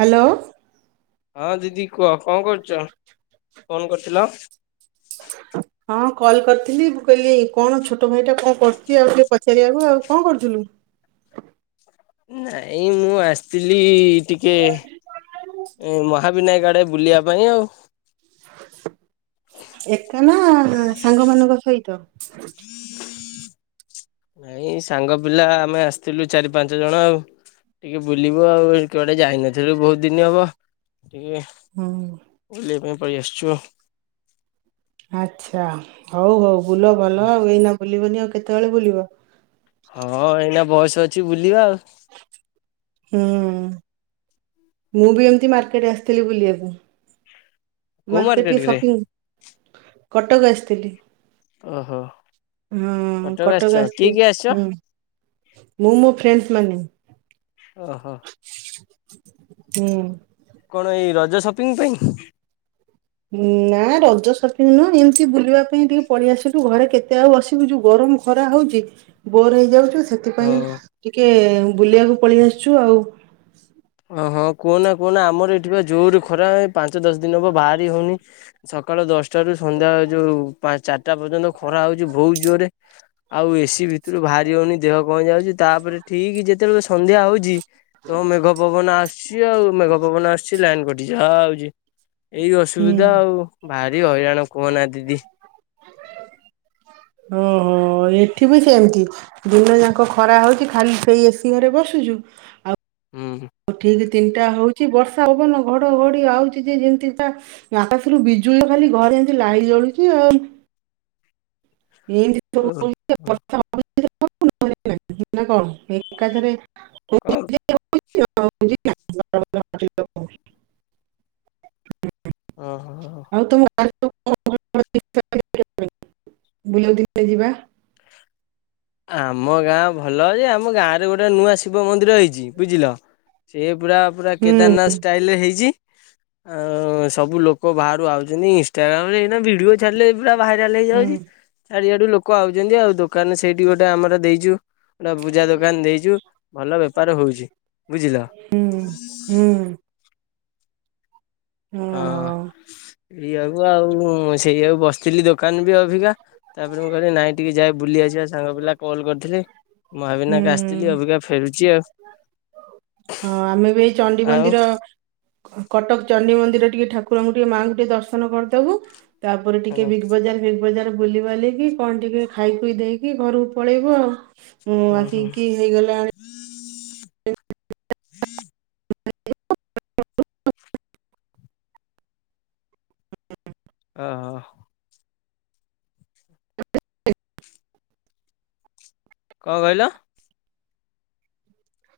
Hello. ହଁ ଦିଦି କୁହ। କଣ କରୁଛ? କଣ କରୁଥିଲ? ହଁ କଲ କରିଥିଲି ମୁଁ କହିଲି କଣ ଛୋଟ ଭାଇ ଟା କଣ କରୁଛି, ଆଉ ଟିକେ ପଚାରିବାକୁ ଆଉ କଣ କରୁଥିଲୁ? ନାଇଁ ମୁଁ ଆସିଥିଲି ଟିକେ ମହାବିନାୟକ ଟେ [unintelligible] ବୁଲିବା ପାଇଁ ଆଉ। ଏକ [unintelligible] ନା ସାଙ୍ଗ ମାନଙ୍କ ସହିତ। ନାଇଁ ସାଙ୍ଗ ପିଲା ଆମେ ଆସିଥିଲୁ ଚାରି ପାଞ୍ଚ ଜଣ ଆଉ ଟିକେ ବୁଲିବୁ ଆଉ କୁଆଡେ ଯାଇ ନଥିଲୁ ବହୁତ ଦିନ ହବ। ଟିକେ ହୁଁ ବୁଲିବା ପାଇଁ। କରି ଆସଛୁ ଆଉ। ଆଚ୍ଛା ହଉ ହଉ। ବୁଲ ଭଲ ଆଉ ଏଇନା ବୁଲିବନି ଆଉ କେତେବେଳେ ବୁଲିବ। ହଁ ଏଇନା ବୟସ ଅଛି ବୁଲିବା ଆଉ। ହୁଁ। ମୁଁ ବି ଏମତି ମାର୍କେଟରେ ଆସିଥିଲି ବୁଲିବାକୁ। କୋଉ ମାର୍କେଟ କି କିରେ? ଶପିଂ। କଟକ ଆସିଥିଲି। ଓହୋ ହଁ ଆସିଛ କଟକ କିଏ ଆସିଛି କିଏ ଆସିଛ ହୁଁ ମୁଁ ମୋ ଫ୍ରେଣ୍ଡସ ମାନେ। ଓହୋ। ହୁଁ। କଣ ଏଇ ରଜ ସପିଂ ପାଇଁ। ନା ରଜ ସପିଙ୍ଗ ନୁହଁ ଏମିତି ବୁଲିବା ପାଇଁ ଟିକେ ପଳେଇ ଆସଛୁ ଘରେ କେତେ ଆଉ ବସିବୁ ଛୁ ଗରମ ଖରା ହଉଛି ବୋର ହେଇଯାଉଛୁ ସେଥିପାଇଁ ହଉ ଟିକେ ବୁଲିବାକୁ ପଳେଇ ଆସିଛୁ ଆଉ। ହଁ ହଁ କୁହନା କୁହନା ଆମର ଏଠି ବା ଜୋର ଖରା ପାଞ୍ଚ ଦଶ ଦିନ ହବ ବାହାରି ହଉନି ସକାଳ ଦଶଟାରୁ ସନ୍ଧ୍ୟା ଯୋଉ ପାଞ୍ଚ ଚାର ଚାରଟା ପର୍ଯ୍ୟନ୍ତ ଖରା ହଉଛି ବହୁତ ଜୋରରେ ଆଉ ଏ ସି ଭିତରୁ ବାହାରି ହଉନି ଦେହ କମ ଯାଉଛି ତାପରେ ଠିକ ଯେତେବେଳ ସ ସନ୍ଧ୍ୟା ହଉଛି ତମେ ମେଘ ପବନ ଆସିୁଛି ଆଉ ମେଘ ପବନ ଆସିଛି ଲାଇନ କଟ ଯାହା ହୋଉଚି ଏଇ ହୁଁ ଅସୁବିଧା ଆଉ ଭାରି ହଇରାଣ କୁହନା ଦିଦି। ଏଠିବି ସେମତି ଦିନ ଯାକ ଖରା ହୋଉଚି ଖାଲି ସେଇ ଏସି ଘରେ ପସୁଚୁ ଆଉ ଉଁ ହୁଁ। ଠିକ ତିନିଟା ହୋଉଚି ବର୍ଷା ପବନ ଘଡଘଡି ଆଉଚି ଯେ ଯେମତି ତା ଆକାଶରୁ ବିଜୁଳି ଖାଲି ଘରେ ଏମିତି ଲାଇଟ୍ ଜଳୁଚି ଆଉ। ଏମତି ଓ ସବୁ [inaudible] ବର୍ଷା। [inaudible] [inaudible] ନା କଣ ଏକାଥରେ। କଣ [inaudible] [inaudible] ଅହ ହ ହ। [inaudible] ବୁଲାଉ ଦେଥିଲେ ଯିବା। ଆମ ଗାଁ ଭଲ ଯେ ଆମ ଗାଁରେ ଗୋଟେ ନୂଆ ଶିବ ମନ୍ଦିର ହେଇଚି ବୁଝିଲ ସେ ପୁରା ପୁରା ହୁଁ କେଦାରନାଥ ଷ୍ଟାଇଲରେ ହେଇଚି ଆଉ ସବୁ ଲୋକ ବାହାରୁ ଆଉଚନ୍ତି ଇନଷ୍ଟାଗ୍ରାମରେ ଏଇ ଭିଡିଓ ଛାଡିଲି ପୁରା ଭାଇରାଲ ହୁଁ ହେଇଯାଉଚି ଚାରିଆଡୁ ଲୋକ ଆଉଚନ୍ତି ଆଉ ଦୋକାନରେ ସେ ସେଇଠି ଗୋଟେ ଆମର ଦେଇଚୁ ଗୋଟା ପୂଜା ଦୋକାନ ଦେଇଚୁ ଭଲ ବେପାର ହୋଉଚୁ ବୁଝିଲ । ହୁଁ ହୁଁ। ହୁଁ। ହଁ ଏଇଆକୁ ଆଉ ସେଇଆକୁ ବସ ଥିଲି ଦୋକାନ ବି ଅଭିିକା। ତାପରେ ମୁଁ କହିଲି ନାଇଁ ଟିକେ ଯାଏ ବୁଲିଆସିବା ସାଙ୍ଗ ପିଲା କଲ୍ କରିଥିଲି। ହଁ ମହାବିନାୟକ ଆସଥିଲି ଅବିକା ଫେରୁଚି ଆଉ। ହଁ ଆମେ ବି ଏଇ ଚଣ୍ଡି ମନ୍ଦିର କଟକ ଚଣ୍ଡି ମନ୍ଦିର ଟିକେ ଠାକୁରଙ୍କୁ ଟିକେ ମାଆଙ୍କୁ ଟିକେ ଦର୍ଶନ କରିଦୋବୁ। ତାପରେ ଟିକେ ଆଉ ବିଗ୍ ବଜାର ଫିଗ୍ ବଜାର ବୁଲିିବାଲିିକି କଣ ଟିକେ ଖାଇପିଇ ଦେଇକି ଘରକୁ ପଳେଇବ। ଉଉ ହୁଁ ଆସିକି ହେଇଗଲାଣି ହୁଁ ହୁଁ ଆ ହୋଉ। ହ କଣ କହିଲ?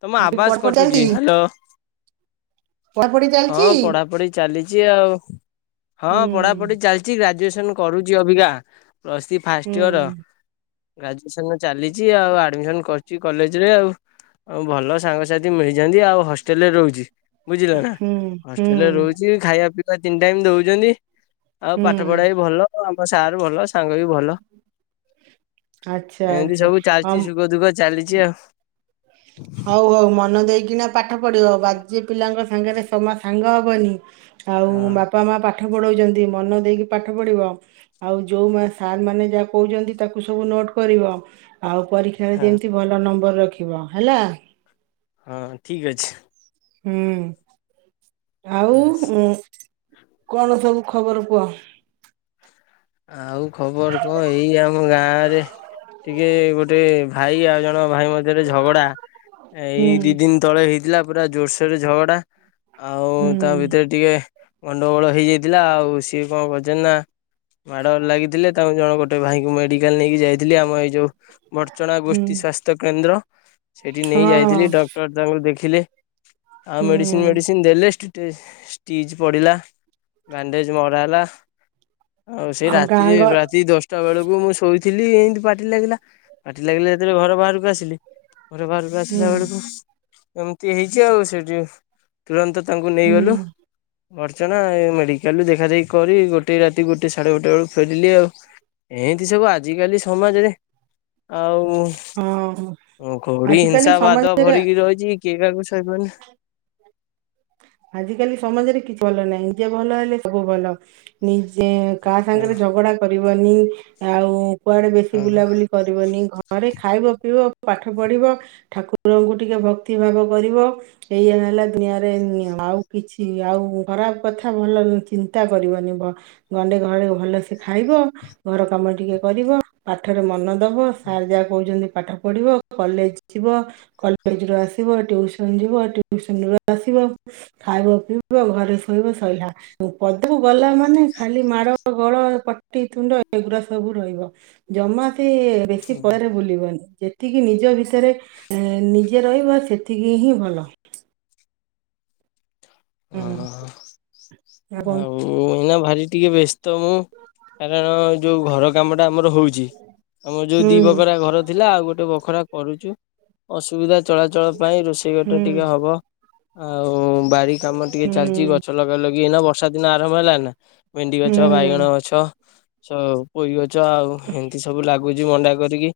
ତମ ମୁଁ କହିଲି ଆବାଜ ପଢାପଢି କଟୁଚି ଚାଲିଛି ହାଲୋ ପଢାପଢି ହଁ ଚାଲିଛି। ପଢାପଢି ଚାଲିଚି ଆଉ ହଁ ହୁଁ ପଢାପଢି ଚାଲିଚି ଗ୍ରା ଜୁଏସନ କରୁଛି ଅବିକା। Plus three first year. ହୁଁ ଗ୍ରାଜୁଏସନ୍ ଚାଲିଛି ଆଉ ଆଡମିସନ କରି ଚି କଲେଜରେ ଆଉ। ଆଉ ଭଲ ସାଙ୍ଗସାଥି ମିଳିଯାନ୍ତି ଆଉ ହଷ୍ଟେଲରେ ରହୁଛି । ବୁଝିଲ ନା। ହୁଁ ହଷ୍ଟେଲରେ ହୁଁ। ରହୁଛି ଖାଇବା ପିଇ ବା ତିନି ଟାଇମ ଦଉଚନ୍ତି। ଆଉ ପାଠ ହୁଁ ପଢା ବି ଭଲ। ମୋର ସାର୍ ଭଲ ସାଙ୍ଗ ବି ଭଲ। ଆଚ୍ଛା ଏନ୍ତି ଆଚ୍ଛା ସବୁ ହଁ ଚାଲିଛି ସୁଖ ଦୁଃଖ ଚାଲିଛି ଆଉ। ହଉ ହଉ। ମନ ଦେଇକିନା ପାଠ ପଢିବ। ବାଜେ ପିଲାଙ୍କ ସାଙ୍ଗରେ ଜମା ସାଙ୍ଗ ହବନି। ଆଉ ହଁ ବାପା ମା ପାଖ ପାଠ ପଢଉଛନ୍ତି ମନ ଦେଇକି ପାଠ ପଢିବ। ଆଉ ଯୋଉ ସାର୍ ମାନେ ଯାହା କହୁଛନ୍ତି ତାକୁ ସବୁ ନୋଟ କରିବ। ଆଉ ପରୀକ୍ଷାରେ ହଁ ଯେମତି ଭଲ ନମ୍ବର ରଖି ବ ହେଲା। ହଁ ଠିକ ଅଛି। ହୁଁ। ଆଉ କଣ ସବୁ ଖବର କୁହ? ଆଉ ଖବର କଣ ଏଇ ଆମ ଗାଁରେ ଟିକେ ଗୋଟେ ଭାଇ ଆଉ ଜଣ ଙ୍କ ଭାଇ ମଧ୍ୟରେ ଝଗଡା ଏଇ ହୁଁ ଦି ଦିନ ତଳେ ହେଇଥିଲା ପୁରା ଜୋରସୋର ଝଗଡା। ଆଉ ହୁଁ ତା ଭିତରେ ଟିକେ ଗଣ୍ଡଗୋଳ ହେଇଯାଇଥିଲା ଆଉ ସିଏ କଣ କରିଚନ୍ତି ନା ମାଡ ଲାଗିଥିଲେ ତାଙ୍କୁ ଜଣକୁ ଗୋଟେ ଭାଇଙ୍କୁ ମେଡିକାଲ ନେଇକି ଯାଇ ଥିଲି ଆମ ଏଇ ଯୋଉ ବଡଚଣା ହୁଁ ଗୋଷ୍ଠୀ ସ୍ୱାସ୍ଥ୍ୟ କେନ୍ଦ୍ର। ସେଠିକି ନେଇ ହଁ ହଁ ଯାଇଥିଲି ଡକ୍ଟର ତାଙ୍କୁ ଦେଖି ଦେଖିଲେ। ଆଉ ମେଡିସିନ ହୁଁ ମେଡିସିନ ଦେଲେ। ଷ୍ଟିଜ ପଡିଲା ବ୍ୟାଣ୍ଡେଜ ମରା ହେଲା। ଆଉ ସେଇ ଗାଁ ରାତିରେ ଗ ରାତି ଦଶଟା ବେଳକୁ ମୁଁ ଶୋଇଥି ଥିଲି ଏମିତି ପାଟି ଲାଗିଲା ପାଟି ଲାଗିଲା ଯେତେବେଳେ ଘର ବାହାରକୁ ଆସିଲ ଘର ବାହାରକୁ ହୁଁ ଆସିଲା ବେଳକୁ ଏମିତି ହେଇଛି ଆଉ ସେଠି ତୁରନ୍ତ ତାଙ୍କୁ ହୁଁ ନେଇଗଲୁ ଅର୍ଚ୍ଚନା ମେଡିକାଲ ଦେଖାଦଖି କରି ଗୋଟେ ଗୋଟେ ସାଢେ ଗୋଟେ ବେଳୁ ଫେରିଲି ଆଉ ଏମିତି ସବୁ ଆଜିକାଲି ସମାଜରେ ହଁ ଆଉ ଘଡି ଆଜିକାଲି ହିଂସା ବାଦ ସମାଜରେ ଭରିକି ରହିଛି। କେହି କାହାକୁ ସେବନ ଆଜିକାଲି ସମାଜରେ କିଛି ଭଲ ନାହିଁ ଇଡିଆ ଭଲ ହେଲେ ସବୁ ଭଲ ନିଜେ କାହା ହଁ ସାଙ୍ଗରେ ଝଗଡା କରି ପିଇବନି ଆଉ କୁଆଡେ ବେଶୀ ହଁ। ବୁଲାବୁଲି କରିବନି ଘରେ ଖାଇବ ପିଇବ ପାଠ ପଢିବ ଠାକୁରଙ୍କୁ ଟିକେ ଭକ୍ତି ଭାବ କରିବ ଏଇଆା ହେଲା ଦୁନିଆରେ ନିୟମ ଆଉ କିଛି ଆଉ ଖରାପ କଥା ଭଲ ଚିନ୍ତା କରିବନି ଗଣ୍ଡେ ଘରେ ଭଲସେ ଖାଇବ ଘର କାମ ଟିକେ କରିବ ପାଠରେ ମନ ଦବ ସାର୍ ଯାହା କହୁଛନ୍ତି ପାଠ ପଢ଼ିବ କଲେଜ ଯିବ କଲେଜରୁୁ ଆସିବ ଟିଉସନ ଯିବ ଟିଉସନ ରୁ ଆସିବ। ଖାଇବ ପିଇବ ଘରେ ଶୋଇବ ଶୋଇଲା ପଦକୁ ଗଲା ମାନେ ଖାଲି ମାଡ଼ ଗଳ ପଟି ତୁଣ୍ଡ ଏଗୁଡା ସବୁ ରହିବ ଜମା। ସେ ବେଶୀ ହଁ ପରେ ବୁଲିବନି ଯେତିକି ନିଜ ଭିତରେ ନିଜେ ରହିବ ସେତିକି ହିଁ ଭଲ। ଓ ହୁଁ ଆଉ ଏଇନା ଭାରି ଆ ଟିକେ ବ ତ ମୁଁ କାରଣ ଯୋଉଁ ଘର କାମଟା ଆମର ହଉଛି ଆମର ଯୋଉ ଦିଇ ହୁଁ ବଖରା ଘର ଥିଲା ଆଉ ଗୋଟେ ବଖରା କରୁଛୁ। ଅସୁବିଧା ଚଳାଚଳ ପାଇଁ ରୋଷେଇ ଘଟର ହୁଁ ଟା ଟିକେ ହବ ଆଉ ବାରି କାମ ଟିକେ ଚାଲିଚି ହୁଁ ଗଛ ଲଗା ଲଗି ଏଇନା ବର୍ଷା ଦିନ ଆରମ୍ଭ ହେଲା ନା ଭେଣ୍ଡି ହୁଁ ଗଛ ବାଇଗଣ ଗଛ ସ ପୋଇ ଗଛ ଆଉ ଏମତି ସବୁ ଲାଗୁ ମଣ୍ଡା କରିକି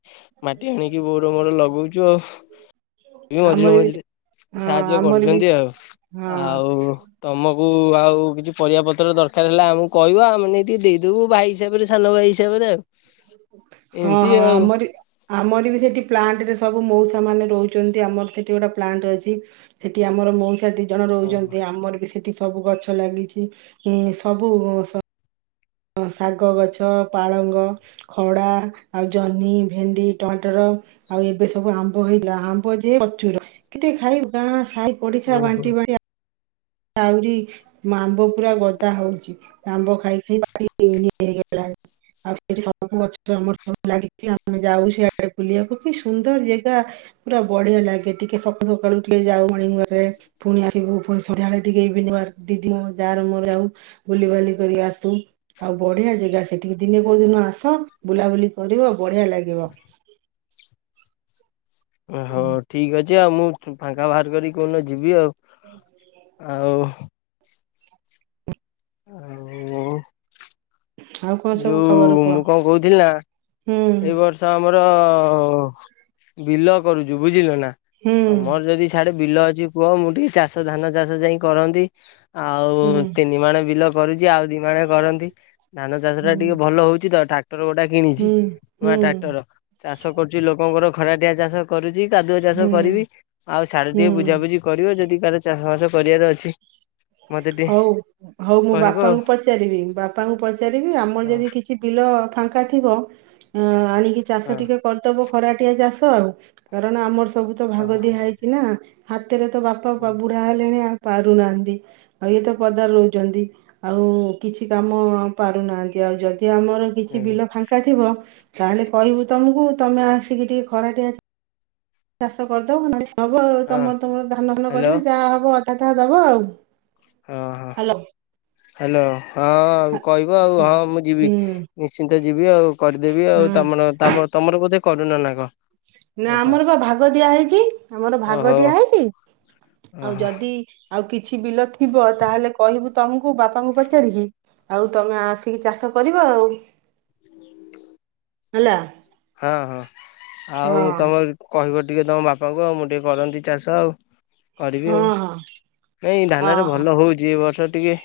ମାଟି ଆଣିକି ବୋଉ ର ମୋର ଲଗଉଛୁ ଆଉ ମଝିରେ ଆମର ବି ମଝିରେ ସେ- ହଁ ସାହାଯ୍ୟ ଆମର ବି କରୁଛନ୍ତି ଆଉ। ହଁ ଆଉ ତମ? ହ ଆଉ କିଛି ପରିବା ପତ୍ର ଦରକାର ହେଲା ଆମକୁ କହିବ ଆମେ ନେଇ ଟିକେ ଦେଇଦବୁ ଭାଇ ହିସାବରେ ସାନ ଭାଇ ହିସାବରେ ଆଉ ହଁ ଏମିତି ହଁ ଆଉ ଆମ ଆମର ବି ସେଠି ପ୍ଲାଣ୍ଟରେ ସବୁ ମଉସା ମାନ ରହୁଛନ୍ତି ଆମର ସେଠି ଗୋଟେ ପ୍ଲାଣ୍ଟ ଅଛି ସେଠି ଆମର ମଉସା ଦି ଜଣ ରହୁଛନ୍ତି ଆମର ବି ସେଠି ସବୁ ଗଛ ଲାଗିଛି। ଏ-ଏ ସବୁ ସ ଶାଗ ଗଛ, ପାଳଙ୍ଗ, ଖଡା, ଆଉ ଜହ୍ନି, ଭେଣ୍ଡି, ଟମାଟର ଆଉ ଏବେ ସବୁ ଆମ୍ବ ହୋଇଥିଲା। ଆମ୍ବ ଯେ ପ୍ରଚୁର କେତେ ଖାଇବୁ ଗାଁ ସାଇ ପଡିସା ଓହୋ ବାଣ୍ଟି ବା ଆହୁରି ଆମ୍ବ ପୁରା ଗଦା ହଉଛି ଆମ୍ବ ଖାଇଖାଇ ଇ ହେଇଗଲାଣି। ଆଉ ସେଠି ସବୁ ଗଛ ଆମର ସୁ ଲାଗ ଆମେ ଯାଉ ସେଆଡେ ବୁଲିବାକୁ କି ସୁନ୍ଦର ଜାଗା ପୁରା ବଢିଆ ଲାଗେ। ଟିକେ ସକାଳୁ ସକାଳୁ ଟିକେ ଯାଉ ମଣିଙ୍ଗରେ ୱାକରେ ପୁଣି ଆସିବୁ ସଧ୍ୟାଳେ ଟିକେ ଇବେନିଙ୍ଗ ୱାକ ଦିଦି ମୋ ଯା ର ମୋର ଯାଉ ବୁଲିିବାଲି କରିକି ଆସୁ। ଆଉ ବଢିଆ ଜାଗା ସେଠିକି ଦିନେ କୋଉ ଦିନ ଆସ ବୁଲାବୁଲି କରିବ ବଢିଆ ଲାଗିବ। ହଉ ଠିକ୍ ଅଛି ଆଉ ମୁଁ ଫାଙ୍କା ବାହାର କରିକି କୋଉ ଦିନ ଯିବି ଆଉ। ଆଉ ଆଉ-ଉ-ଉ ଆଉ କଣ ସବୁ ଖବର ଯୋଉ କୁହ ମୁଁ କଣ କହୁଥିଲି ନା ହୁଁ ଏଇ ବର୍ଷ ଆମର ର-ର-ର-ର ବିଲ କରୁଛୁ ବୁଝିଲ ନା ହୁଁ ତମର ଯଦି ସିଆଡେ ବିଲ ଅଛି କୁହ ମୁଁ ଟିକେ ଚାଷ ଧାନ ଚାଷ ଯାଇ କରନ୍ତି। ହୁଁ ଆଉ ତିନି ମାଣେ ବିଲ ଆ ଦିମାଣେ କରନ୍ତି। ଧାନ ସେଟା ହୁଁ। ଟିକେ ଭଲ ହଉଛି। ତା ଟ୍ରାକ୍ଟର ଗୋଟା କିଣିଛି। ହୁଁ ନୂଆ ହୁଁ ଟ୍ରାକ୍ଟର ଚାଷ କରୁଛି ଲୋକଙ୍କର ଖରାଟିଆ ଚାଷ କରୁଛି। କାଦୁଅ ଚାଷ ହୁଁ। କରିବି ଆଉ ସାଡେ ଟିକେ ହୁଁ ବୁଝାବୁଝି କରିବ ଯଦି ବ ଚାଷ ବାସ କରିବାର ଅଛି। ମତେ ଟିକେ ହଉ ହଉ ମୁଁ କହିବ ଆଉ। ବାପାଙ୍କୁ ପଚାରିବି, ବାପାଙ୍କୁ ପଚାରିବି ଆମ ଆମର ହଁ ଯଦି କିଛି ବିଲ ଅ ଫାଙ୍କା ଥିବ ଅ-ଅ-ଅ ଆଣି ଚାଷ ହଁ ଟିକେ କରିଦବ ଖରାଟିଆ ଚାଷ କାରଣ ଆମର ସବୁ ତ ହଁ ଭାଗ ଦିଆ ହେଇଛି ନା ହାତ୍ ଏତରେ ତୋ ବାପା ହଁ ପ ବୁଢା ହେଲେଣି ଆଉ ପାରୁନାହାନ୍ତି ଆଉ ଇଏ ତ ପଦାରେ ରହୁଛନ୍ତି। ଆଉ-ଉ-ଉ-ଉ କିଛି କାମ ପାରୁନାହାନ୍ତି ଆଉ ଯଦି ଇଏ ଆମର କିଛି ହଁ ବିଲ ଫାଙ୍କା ଥିବ ତାହେଲେ କହିବୁ ତମକୁ ତମେ ଆସିକି ଟିକେ ଖରାଟିଆ ଚାଷ କରିଦଉ ହେବ ଆ ହଁ ତମ ତୁମର ଧାନ ଫାନ ହ୍ୟାଲୋ କରିବେ ଯାହା ହେବ ଖା ଟ ଦବା ଆଉ । ହଁ ହଁ । ହ୍ୟାଲୋ । ହଁ ଆଉ କହିବ ଆଉ ହଁ ମୁଁ ଯିବି ହୁଁ ନିଶ୍ଚିନ୍ତ ଯିବି ଆଉ କରିଦେବି ହୁଁ ଆଉ ତମର ତମର ବୋଧେ କରୁନ ନା କ ନା ଆମର ବା ଭାଗ ଦିଆ ହେଇଛି ଆମର ଭାଗ ଓହୋ ଦିଆ ହେଇଛି ଓହୋ ଆଉ ଯଦି ଆଉ କିଛି ବିଲ ଥିବ ତାହେଲେ କହିବୁ ତମକୁ ବାପାଙ୍କୁ ପଚାରିକି ଆଉ ତମେ ଆସିକି ଚାଷ କରିବ ଆଉ । [unintelligible] ହେଲା । ହଁ ହଁ । ଆଉ ମୁଁ ତମର କହିବ ଟିକେ ତମ ବାପାଙ୍କୁ ଆଉ ମୁଁ ଟିକେ କରନ୍ତି ଚାଷ ଆଉ । କରିବି ହଁ ଆଉ ହଁ। ନାଇଁ ଧାନଟା ଓହୋ ଭଲ ହଉଛି ଏ ବର୍ଷ ଗଟିକେ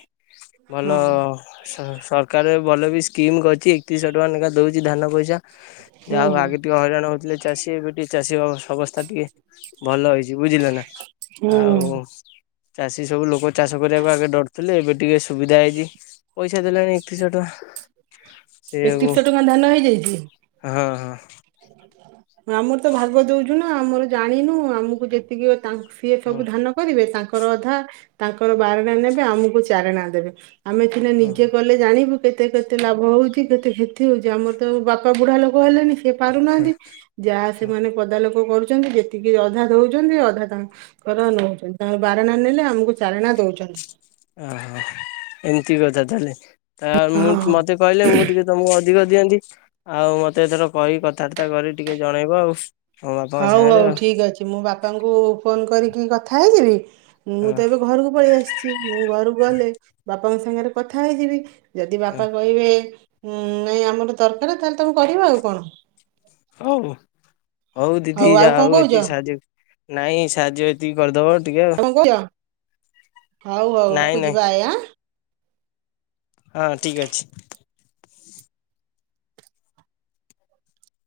ଭଲ ହଁ । ସରକାର ଭଲ ବି ସ୍କିମ୍ କରିଛି ଏକତିରିଶହ ଟଙ୍କା ଲେଙ୍କା ଦେଉଛି ଧାନ ପଇସା । ହୁଁ ଯାହାହଉ ଆଗେ ଟିକେ ହଇରାଣ ହଉଥିଲେ ଚାଷୀ ଏବେ ଟିକେ ଚାଷୀ ଅବସ୍ଥା ଟିକେ ଭଲ ହେଇଛି ବୁଝିଲ ନା ହୁଁ ଆଉ ଚାଷୀ ସବୁ ଲୋକ ଚାଷ କରିବାକୁ ଆଗେ ଡରୁଥିଲେ ଏବେ ଟିକେ ସୁବିଧା ହେଇଛି ପଇସା ଦେଲେଣି ଏକତିରିଶହ ଟଙ୍କା ସେଇଆକୁ ଏକତିରିଶହ ଟଙ୍କା ଧାନ ହେଇଯାଇଛି । ହଁ ହଁ । ଆମର ତ ଭାଗ ଦଉଛୁ ନା ଆମର ଜାଣିନୁ ଆମକୁ ଯେତିକି ତାଙ୍କ ସିଏ ଓ ସବୁ ଧାନ କରିବେ ତାଙ୍କ ତାଙ୍କର ଅଧା ତାଙ୍କର ବାରଣା ନେବେ ଆମକୁ ଚାରଣା ଦେବେ । ଆମେ ସିନେ ନିଜେ ଓହୋ କଲେ ଜାଣିବୁ । କେତେ କେତେ ଲାଭ ହଉଛି କେତେ କ୍ଷତି ହଉଛି ଆମର ତ ବାପା ବୁଢା ଲୋକ ହେଲେଣିି ସେ ପାରୁନାହାନ୍ତି ଯାହା ସେମାନେ ପଦା ଲୋକ ଲୋକ କରୁଛନ୍ତି ଯେତିକି ଅଧା ଦଉଛନ୍ତି ଅଧା ତାଙ୍କର ନଉଛନ୍ତି ତାଙ୍କ ବାରଣା ନେଲେ ଆମକୁ ଚାରଣା ଦଉଛନ୍ତି । ଓ ହୋ ଏମିତି କଥା ତା ହେଲେ । ଆ ମୁଁ ହଁ ମତେ କହିଲେ ମୁଁ ଟିକେ ତମକୁ ଅ ଅଧିକ ଦିଅନ୍ତି ଆଉ ମତେ ଏଥର କହି କଥାବାର୍ତ୍ତା କରି ଟିକେ ଜଣେଇବ ଆଉ । ହଉ ହଉ ଠିକ ଅଛି ମୁଁ ବାପାଙ୍କୁ ଫୋନ କରିକି କି କଥା ହେଇଯିବି। ମୁଁ ହଁ ତ ଏବେ ଘରକୁ ପଳେଇ ଆସିଛି ମୁଁ ଘରକୁ ଗଲେ ବାପା ବାପାଙ୍କ ସାଙ୍ଗରେ କଥା ହେଇଯିବି। ଯଦି ହଁ ବାପା କହିବେ ହୁଁ ନାଇଁ ଆମର ଦରକାର ତାହଲେ ତମେ କରିବ ଆଉ କଣ? ହଉ। ହଉ ଦିଦି ଆଉ ଯା କଣ ହଉ କହୁଛ ଏତିକି ସାହାଯ୍ୟ ନାଇଁ ସାହାଯ୍ୟ ଏତିକି କରିଦବ। ଆଉ କଣ କହୁଛ? ହଉ ହଉ ନାଇଁ ରଖୁଛିି ନାଇଁ ବାଏ ଆ। ହଁ ଠିକ ଅଛି।